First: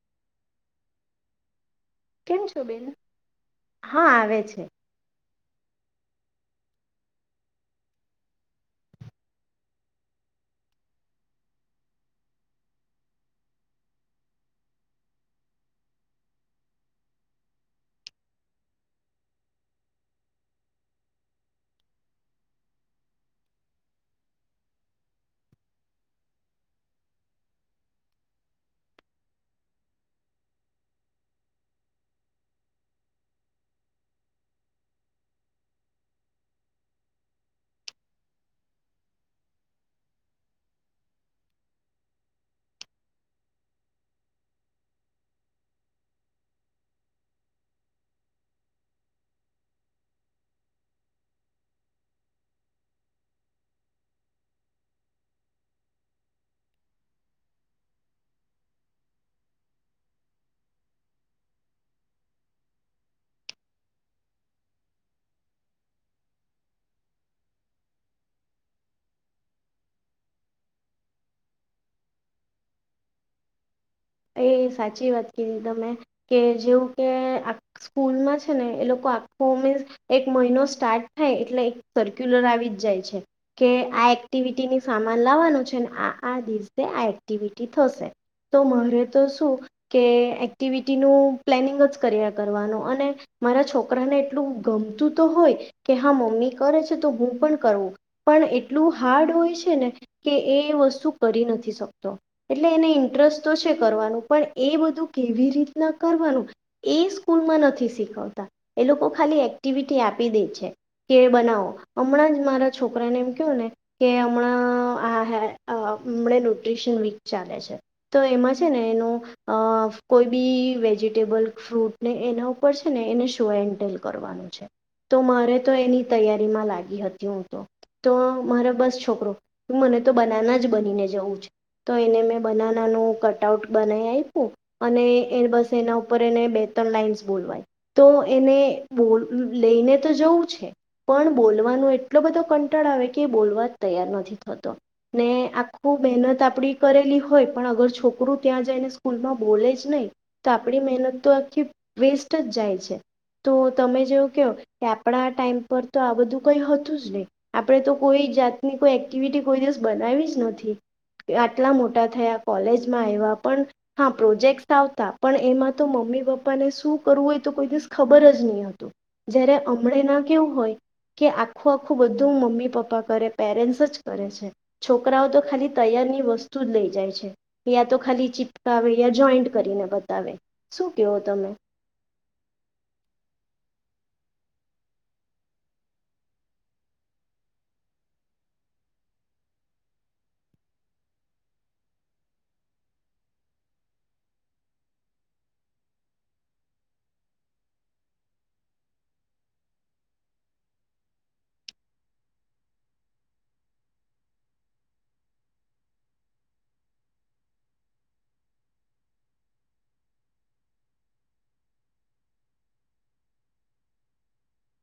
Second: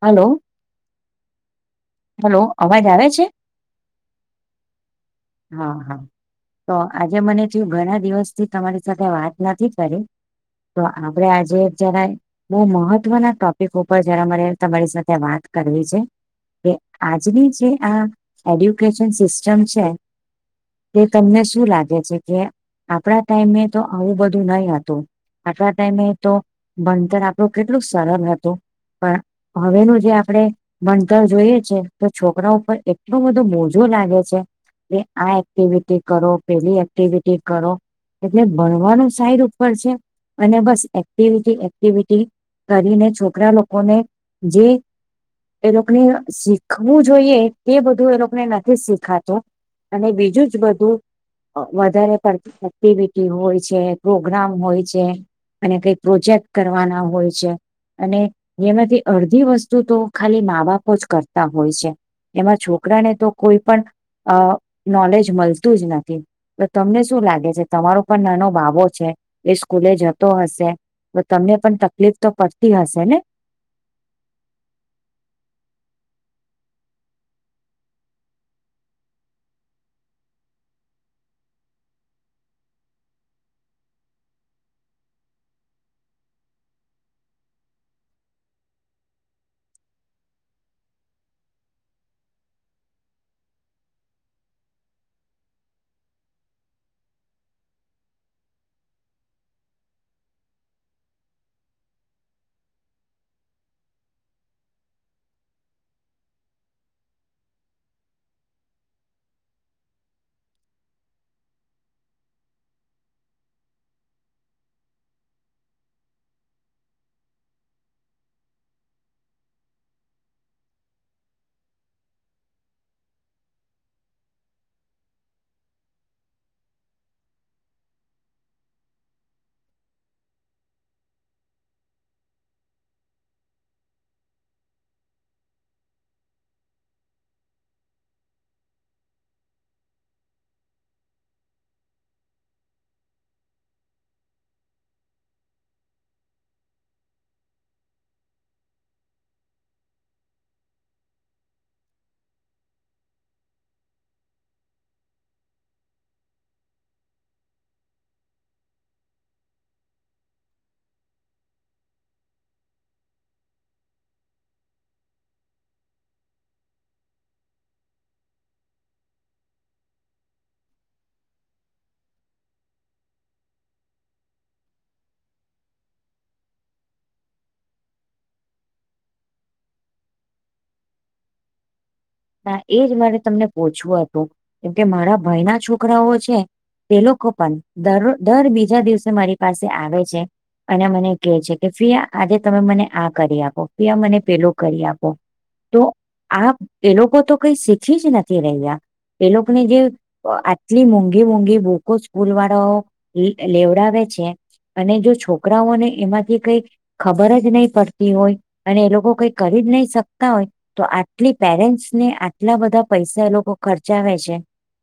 Hello. Hello, કેમ છો બેન? અવાજ આવે છે? હા આવે છે હા, હા તો આજે મને થયું ઘણા દિવસથી તમારી સાથે વાત નથી કરી તો આપડે આજે [unintelligible] બહુ મહત્વના ટોપિક ઉપર જરા મારે તમારી સાથે વાત કરવી છે. કે આજની જે આ એડ્યુકેશન સિસ્ટમ છે. તે તમને શું લાગે છે કે આપણા ટાઈમે તો આવું બધું નહી હતું. આટલા ટાઈમે તો બણતર આપણું કેટલું સરલ હતું. પણ હવેનું જે આપણે તો જોઈએ છે, કે છોકરાઓ ઉપર એટલું બધું બોજો લાગે છે. કે આ એક્ટિવિટી કરો પેલી એક્ટિવિટી કરો એટલે ભણવાનું સાઈડ ઉપર છે અને બસ એક્ટિવિટી એક્ટિવિટી કરીને છોકરા લોકોને જે [unintelligible] શીખવું જોઈએ એ બધું એ લોકોને નથી શીખાતું અને બીજું જ બધું વધારે પડતી એક્ટિવિટી હોય છે, પ્રોગ્રામ હોય છે અને કઈક પ્રોજેક્ટ કરવાના હોય છે. અને એમાંથી અડધી વસ્તુ તો ખાલી માં-બાપ આવુ જ કરતા હોય છે, એમાં છોકરાને તો કોઈ પણ અ નોલેજ મલતું જ નથી. તો તમને શું લાગે છે, તમારો પણ નાનો બાબો છે. એ સ્કૂલે જતો હશે? તો તમને પણ તકલીફ તો પડતી હશે ને? એ સાચી વાત કીધી તમે કે જેવું કે? સ્કૂલમાં છે ને એ લોકો [unintelligible] એક મહિનો સ્ટાર્ટ થાય એટલે એક સર્ક્યુલર આવી જ જાય છે. કે આ એક્ટિવિટીની સામાન લાવવાનું છે ને આ આ દિવસે આ એક્ટિવિટી થશે. તો મારે તો શું કે એક્ટિવિટીનું પ્લેનિંગ જ કર્યા કરવાનું અને મારા છોકરાને એટલું ગમતું તો હોય કે હા મમ્મી કરે છે તો હું પણ કરુ. પણ એટલું હાર્ડ હોય છે ને કે એ વસ્તુ કરી નથી શકતો. એટલે એને ઇન્ટરેસ્ટ તો છે કરવાનું પણ એ બધું કેવી રીતના કરવાનું એ સ્કૂલમાં નથી શીખવતા એ લોકો ખાલી એક્ટિવિટી આપી દે છે. કે બનાવો હમણાં જ મારા છોકરાને એમ કેવ ને... કે હમણાં આ હે હમણા ન્યુટ્રીશન વીક ચાલે છે તો એમાં... છે ને એનું... અ કોઈ બી વેજિટેબલ ફ્રૂટ ને એના ઉપર છે ને એને શો એન્ટેલ કરવાનું છે. તો મારે તો એની તૈયારીમાં લાગી હતી. હું તો... તો મારે બસ છોકરો મને તો બનાના જ બનીને જવું છે. તો એને મેં બનાનાનું કટ ટ આઉટ બનાવી આય્પુ અને એ બસ એના ઉપર એને બે-ત્રણ લાાઈન્સ બોલવાય. તો એને બો લઈને તો જવું છે. પણ બોલવાનો એટલો બધો કંટાળો આવે કે બોલવા જ તૈયાર નથી થતો. ને આખું મહેનત આપડી કરેલી હોય પણ અગર છોક કરું ત્યાં જઈને સ્કૂલમાં બોલે જ નઈ. તો આપડી મહેનત તો આખી વેસ્ટ જ જાય છે. તો તમે જેવું કહો કે આપણા ટાઈમ પર તો આ બધું કઈ હતું જ નહી. આપડે તો કોઈ જાતની કોઈ એક્ટિવિટી કોઈ દિવસ બનાવી જ નથી. આટલા મોટા થયા કોલેજમાં આવ્યા પણ હા, પ્રોજેક્ટસ આવતા પણ એમાં તો મમ્મી-પપ્પાને શું કરવું હોય તો કોઈ દિવસ ખબર જ નહી હતું. જયારે અમળે ના કેવું હોય. કે આખું આખું બધું મમ્મી-પપ્પા કરે પેરેન્ટ્સ જ કરે છે. છોકરાઓ તો ખાલી તૈયાર ની વસ્તુ જ લઈ જાય છે. યા તો ખાલી ચીપકાવે યા જોઈન્ટ કરીને બતાવે શું કેવો તમે? હા, એ જ મારે તમને પછવું હતું, કેમકે મારા ભાઈ ના છોકરાઓ છે. તે લોકો પણ દર દર બીજા દિવસે મારી પાસે આવે છે. અને મને કહે છે કે ફયા આ આજે તમે મને આ કરી આપો, ફયા મને પેલું કરી આપો. તો આ એ લોકો તો કઈ શીખી જ નથી રહ્યા. એ લોકને જે... તો આટલી મોંઘી-મોંઘી બુકો સ્કૂલ વાળાઓ લેવડાવે છે. અને જો છોકરાઓને એમાંથી કઈ... ખબર જ નહી પડતી હોય અને એ લોકો કઈ કરી જ નહી શકતા હોય. તો આટલી... પેરેન્ટ્સ ને આટલા બધા પૈસા એ લોકો ખર્ચાવે છે.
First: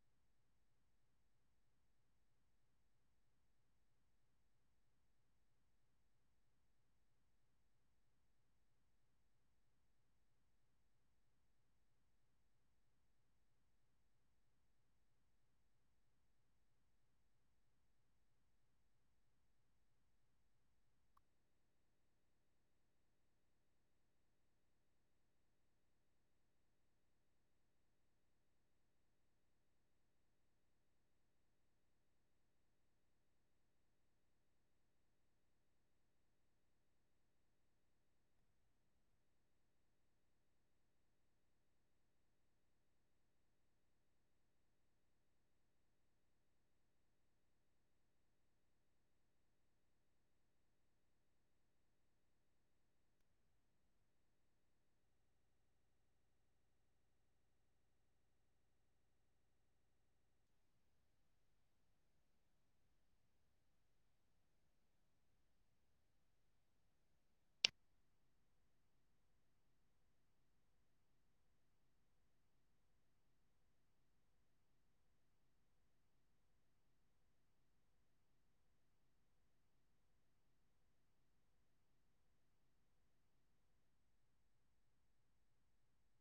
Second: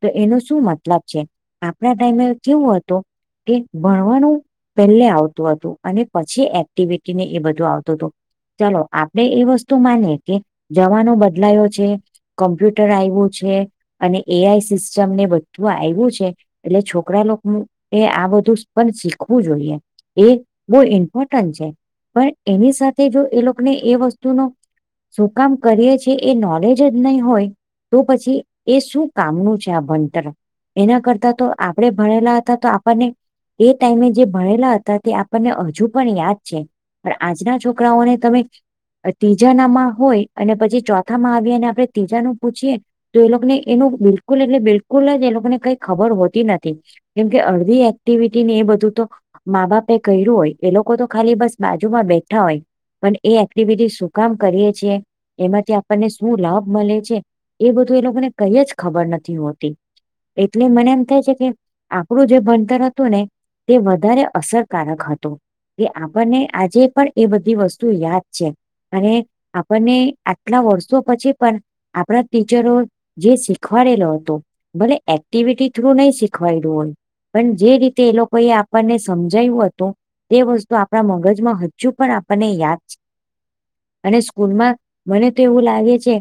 તો એનો શું મતલબ છે. આપણા ટાઈમે કેવું હતું કે ભણવાનું. પહેલે આવતું હતું અને પછી એક્ટિવિટીને એ બધું આવતું હતું. ચલો આપડે એ વસ્તુ માનીએ કે જવાનો બદલાયો છે. કોમ્પ્યુટર આવ્યું છે અને એઆઈ સિસ્ટમ ને બધું આવ્યું છે. એટલે છોકરા લોકનુ એ આ બધું પણ શીખવું જોઈએ. એ બહ ઇમ્પોર્ટન્ટ છે પણ એની સાથે જો એ લોકને એ વસ્તુનો... શું કામ કરીએ છે. એ નોલેજ જ નહીં હોય તો પછી એ શું કામનું છે આ ભણતર. એના કરતા તો આપણેે ભણેલા હતા તો આપણને... એ ટાઈમે જે ભણેલા હતા તે આપણને હજુ પણ યાદ છે. પણ આજના છોકરાઓને તમે ત્રીજા નામાં હોય અને પછી ચો થામાં આવીએ અને આપડે ત્રીજાનું પૂછીએ. તો એ લોકોને એનું બિલકુલ એટલે બિલકુલ જ એ લોકોને કઈ ખબર હોતી નથી. કેમ કે અડધી એક્ટિવિટી ને એ બધું તો... મા-બાપે કર્યું હોય એ લોકો તો ખાલી બસ બાજુમાં બેઠા હોય. પણ એ એક્ટિવિટી શું કામ કરીએ છીએ. એમાંથી આપ ણને શું લાભ મલે છે. એ બધું એ લોકોને કઈ જ ખબર નથી હોતી. એટલે મને એમ થાય છે કે આપડું જે ભણતર હતું ને... તે વધારે અસરકારક હતું. કે આપણને આજે પણ એ બધી વસ્તુ યાદ છે અને આપણને... આટલા વર્ષો પછી પણ આપણા ટીચરો... જે શીખવાડેલો હતો એક્ટિવિટી થ્રુ શીખવાયેલું હોય. પણ જે રીતે એ લોકો એ આપણને સમજાયું હતું. તે વસ્તુ આપણા મગજમાં હજુ પણ આપણને યાદ છે અને સ્કૂલમાં... મને તો એવું લાગે છે.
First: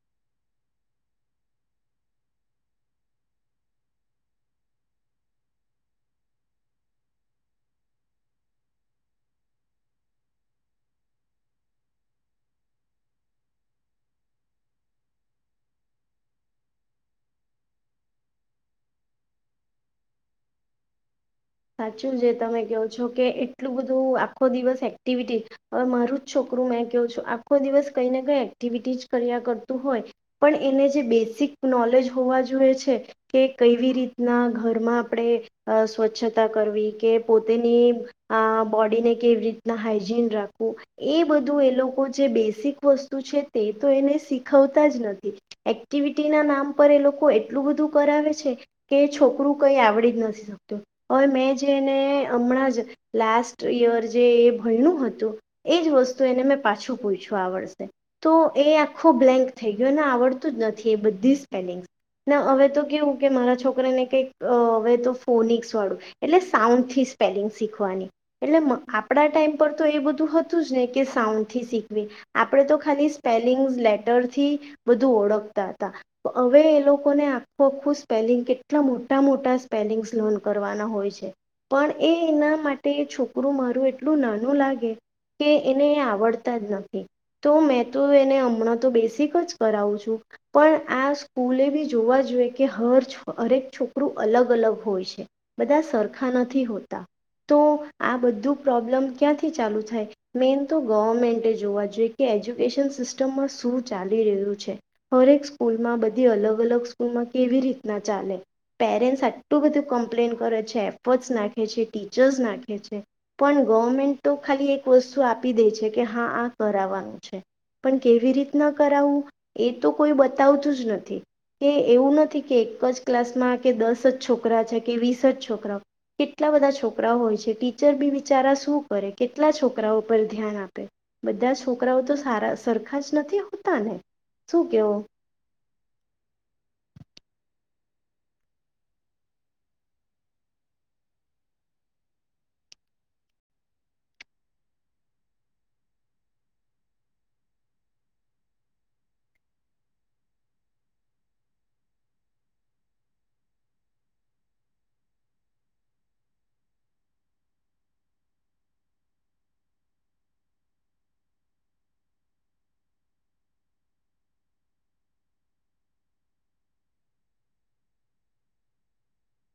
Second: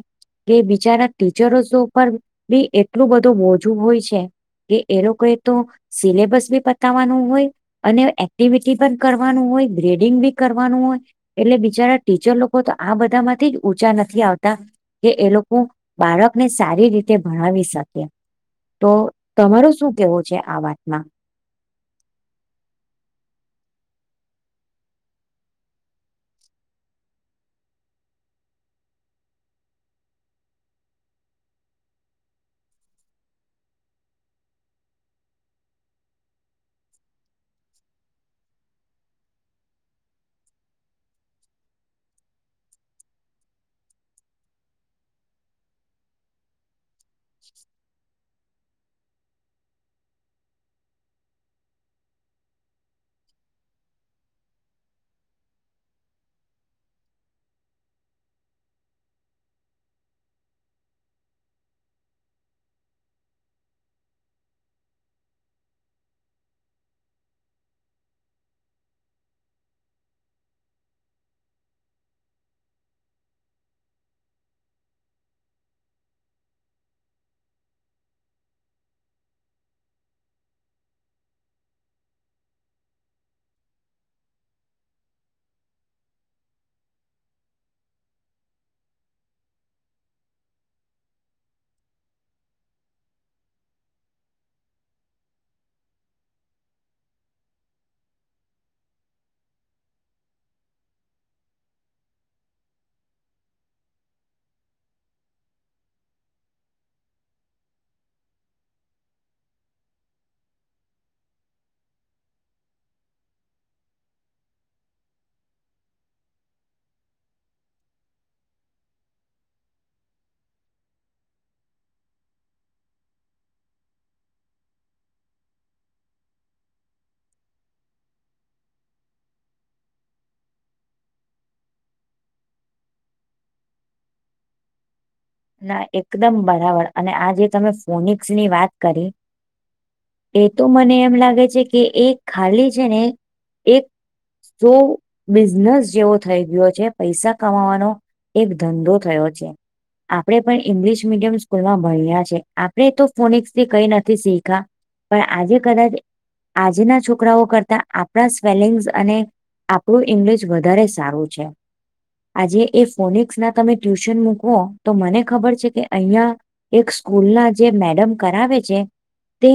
કે બિચારના ટીચરો ઉપર બી એટલું બધું મોજું હોય છે. કે એ લોકો એ તો સિલેબસ બી પતાવવાનું હોય. અને એક્ટિવિટી પણ કરવાનું હોય, ગ્રેડિંગ બી કરવાનું હોય. એટલે બિચારા ટીચર લોકો તો આ બધામાંથી ઉચા નથી આવતા. કે એ લોકો બાળકને સારી રીતે ભણાવી શકે. તો તમારો શું કેવો છે આ વાતમાં? સાચું જે તમે કહો છો કે એટલું બધું આખો દિવસ એક્ટિવિટી... હવે મારું જ છોકરુમેં કેવું છું આખો દિવસ કઈ ને એક્ટિવિટી જ કર્યા કરતું હોય. પણ એને જે બેઝિક નોલેજ હોવા જોઈએ છે. કે કેવી રીતના ઘરમાં આપણે અ સ્વચ્છ... કરવી કે પોતેની બોડીને કેવી રીતના હાઈજીન રાખવું. એ બધું લોકો જે બેસિક વસ્તુ છે તે તો શીખવતા જ નથી. એક્ટિવિટીના નામ પર એ લોકો એટલું બધું કરાવે છે. કે છોકરું કઈ આવડી જ નથી શકતું. હવે મેં જેને હમણાં જ લાસ્ટ યર જે એ ભયણું હતું. એજ વસ્તુ મેં એને પાછું પૂછ્યું આ વર્ષે. તો એ આખો બ્લેન્ક થઈ ગયો ને આવડતું જ નથી એ બધી સ્પેલિંગસ. ના હવે તો કેવું કે મારા છોકરાને કંઈક હવે તો ફોનિસવાળું... એટલે સાઉન્ડથી સ્પેલિંગ શીખવાની. એટલે આપણા ટાઈમ પર તો એ બધું હતું જ ને કે સાઉન્ડથી શીખવી. આપણે તો ખાલી સ્પેલિંગ્સ લેટરથી બધું ઓળખતા હતા. હવે એ લોકોને આખું આખું સ્પેલિંગ કેટલા મોટા મોટા સ્પેલિંગસ લર્ન કર. હોય પણ એનામ માટે છોકરું મારું એટલું નાનું લાગે... કે એને આવડતા જ નથી. તો મેં તો એને હમણાં તો બેસીિક જ કરાવું છું. પણ આ સ્કૂલે બી જોવા જોઈએ કે હર હરેક છોકરું અલગ-અલગ હોય છે. બધા સરખા નથી હોતા તો આ બધું પ્રોબ્લમ ક્યાંથી ચાલુ થાય? મેન તો ગવર્મેન્ટે જોવા જોઈએ કે એજ્યુકેશન સિસ્ટમમાં શું ચાલી રહ્યું છે. હરેક સ્કૂલમાં બધી અલગ-અલગ સ્કૂલમાં કેવી રીતના ચાલે. પેરેન્ટ્સ આટલું બધું કમ્પ્લેન કરે છે એફર્ટ્સ નાખે છે, ટીચર્સ નાખે છે. પણ ગવર્મેન્ટ તો ખાલી એક વસ્તુ આપી દે છે કે હા આ કરાવવાનું છે. પણ કેવી રીતના કરાવું એ તો કોઈ બતાવતું જ નથી. કે એવું નથી કે એક જ ક્લાસમાં કે દસ જ છોકરા છે કે વીસ જ છોકરા. કેટલા બધા છોકરાઓ હોય છે ટીચર બી બીચારા શું કરે કેટલા છોકરાઓ પર ધ્યાન આપે. બધા છોકરાઓ તો સારા સરખા જ નથી હોતા ને શું કેવો? ના એકદમ બરાબર અને આ જે તમે ફોનિક્સની વાત કરી... એ તો મને એમ લાગે છે કે એ ખાલી છે ને એક... જો બિઝનેસ જેવો થઈ ગયો છે પૈસા કમાવાનો એક ધંધો થયો છે. આપણે પણ ઇંગ્લિશ મીડિયમ સ્કૂલ માં ભણ્યા છે આપણે તો ફોનિક્સથી કઈ નથી શીખા પણ આજે કદાચ આજના છોકરાઓ કરતા આપણા સ્વેલિંગ્સ અને આપણું ઇંગ્લિશ વધારે સારું છે. આજે એ ફોનિકસ ના તમે ટ્યુશન મૂકવો તો મને ખબર છે કે, અહિયાં એક સ્કૂલ ના જે મેડમ કરાવે છે. તે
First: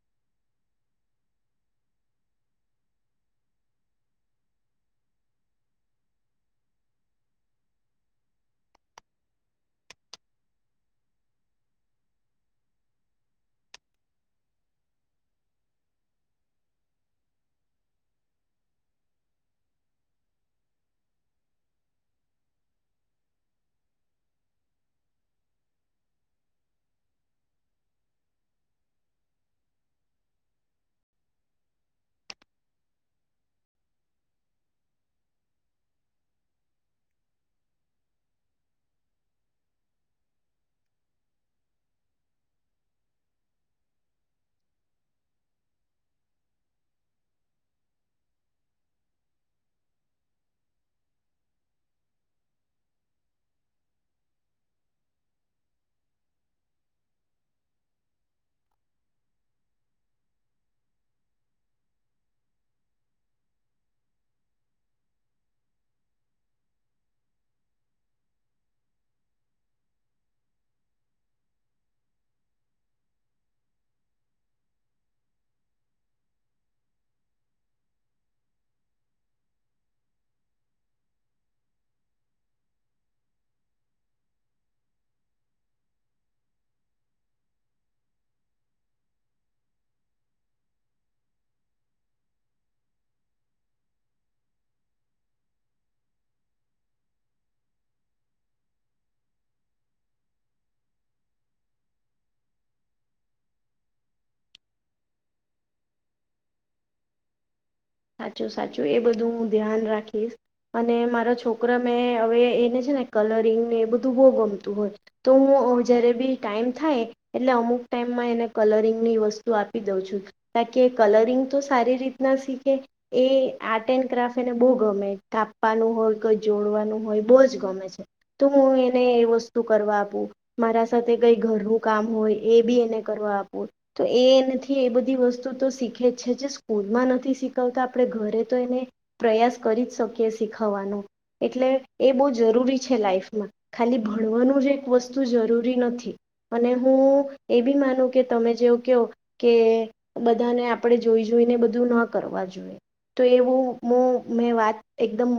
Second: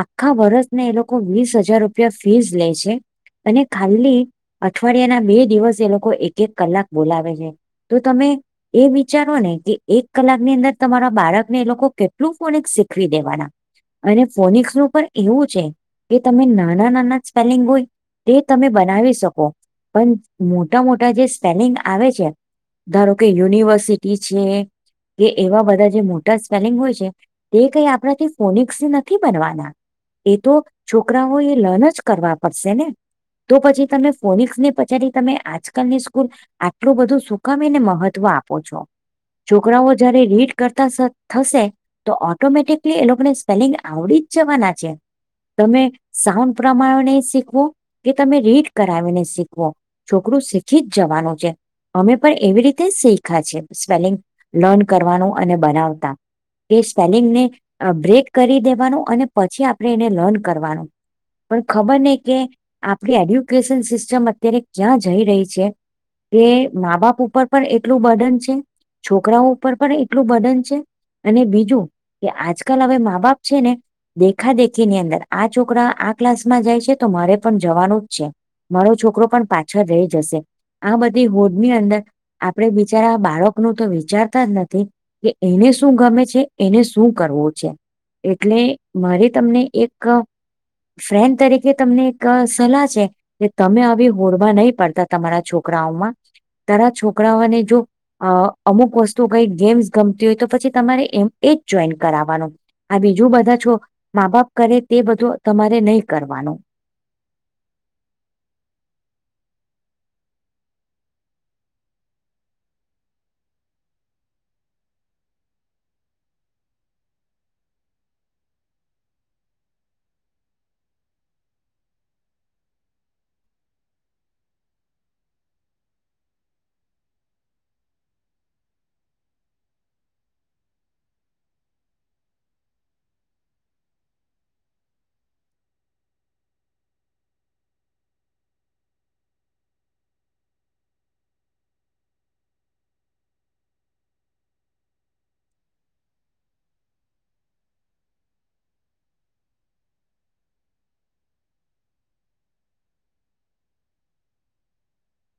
આખા વર્ષને એ લોકો વીસ હજાર રૂપિયા ફીસ લે છે. અને ખાલી અઠવાડિયા ના બે દિવસ એ લોકો એક-એક કલાક બોલાવે છે. તો તમે એ વિચારો ને! કે એક કલાકની અંદર તમારા બાળકને એ લોકો કેટલું ફોનેક્સ શીખવી દેવાના અને ફોનિક્સ નું પણ એવું છે, કે તમે નાના-નાના સ્પેલિંગ હોય તે તમે બનાવી શકો, પણ મોટા-મોટા જે સ્પેલિંગ આવે છે. ધારો કે, યુનિવર્સિટી છે. કે એવા બધા જે મોટા સ્પેલિંગ હોય છે. તે કઈ આપણાથી ફોનિક્સ થી નથી બનવાના એ તો છોકરાઓ એ લર્ન જ કરવા પડશે ને! તો પછી તમે ફોનિકસ ને પછાડી તમે આજકાલની સ્કૂલ આટલું બધું શું કામ અને મહત્વ આપો છો? છોકરાઓ જ્યારે રીડ કરતા સ થશે. તો ઓટોમેટિકલી એ લોકોને સ્પેલિંગ આવડી જ જવાના છે. તમે સાઉન્ડ પ્રમાણે શીખવો કે તમે રીડ કરાવી ને શીખવો છોકરું શીખી જ જવાનું છે. અમે પણ એવી રીતે શિખ્યા છે. સ્પેલિંગ લર્ન કરવાનું અને, બનાવતા એ સ્પેલિંગને અ બ્રેક કરી દેવાનું અને પછી આપણે એને લર્ન કરવાનું. પણ ખબર નય કે આપડી એડ્યુકેશન સિસ્ટમ અત્યારે ક્યાં જઈ રહી છે? એ મા-બાપ ઉપર પણ એટલું બર્ડન છે. છોકરાઓ પણ એટલું બર્નર છે. અને બીજું કે આજકાલ અવે મા બાપ છે ને દેખા દેખી ની અંદર આ છોકરા આ ક્લાસમાં જાય છે. તો મારે પણ જવાનું જ છે. મારો છોકરો પણ પાછળ રહી જશે. આ બધી હોડ ની અંદર આપડે બિચારા બાળકો નું તો વિચારતા જ નથી કે, એને શું ગમે છે? એને શું કરવું છે? એટલે મારે તમને એક અ ફ્રેન્ડ તરીકે તમને એક અ સલાહ છે. કે તમે આવી હોડમાં નહીં પાડતા તમારા છોકરાઓમાં તારા છોકરાઓને જો અ અમુક વસ્તુ કઈ ગેમ્સ ગમતી હોય તો, પછી તમારે એમ એજ જોઈન કરાવવાનું. આ બીજું બધા છો મા-બાપ કરે તે બધું તમારે નય કરવાનું. સાચું-સાચું એ બધું હું ધ્યાન રાખીશ. અને મારા છોકરા મેં હવે અને છે ને કલરિંગને એ બધું બોવ ગમતું હોય. તો હું અ જ્યારે બી ટાઈમ થાય. એટલે અમુક ટાઈમમાં એને કલરિંગ ની વસ્તુ આપી દઉં છું. કારણ કે એ કલરિંગ તો સારી રીતના સિ કે એ આર્ટ એન્ડ ક્રાફ્ટ એને બોવ ગમે કાપવાનું હોય કોઈ જોડવાનું હોય બહુ જ ગમે છે. તો હું એને એ વસ્તુ કરવા આપું. મારા સાથે કઈ ઘરનું કામ હોય એ બી અને કરવા આપું. તો એ નથી એ બધી વસ્તુ તો શીખે છે. જે સ્કૂલ માં નથી શીખ, વતા તો આપણે ઘરે તો એને પ્રયાસ કરી જ શકીએ શીખવવાનો. એટલે એ બોવ જરૂરી છે લાઈફ માં. ખાલી ભણવાનું જ એક વસ્તુ જરૂરી નથી. અને હું એ બી માનું કે તમે જેવું ક્યો, કે બધાને આપણેે જોઈ-જોઈને બધું ન કરવા જોઈએ. તો એવું મોં મેં વાત એકદમ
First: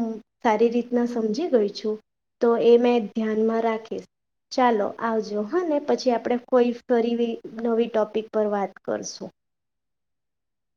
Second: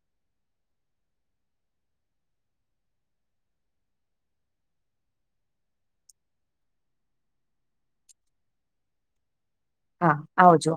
સારી રીતના સમજી ગઈ છું. તો એ મેં ધ્યાનમાં રાખીશ. ચાલો, આવજો. હા ને, પછી આપણે કોઈ ફરી નવી ટોપિક પર વાત કરશું. હા આવજો.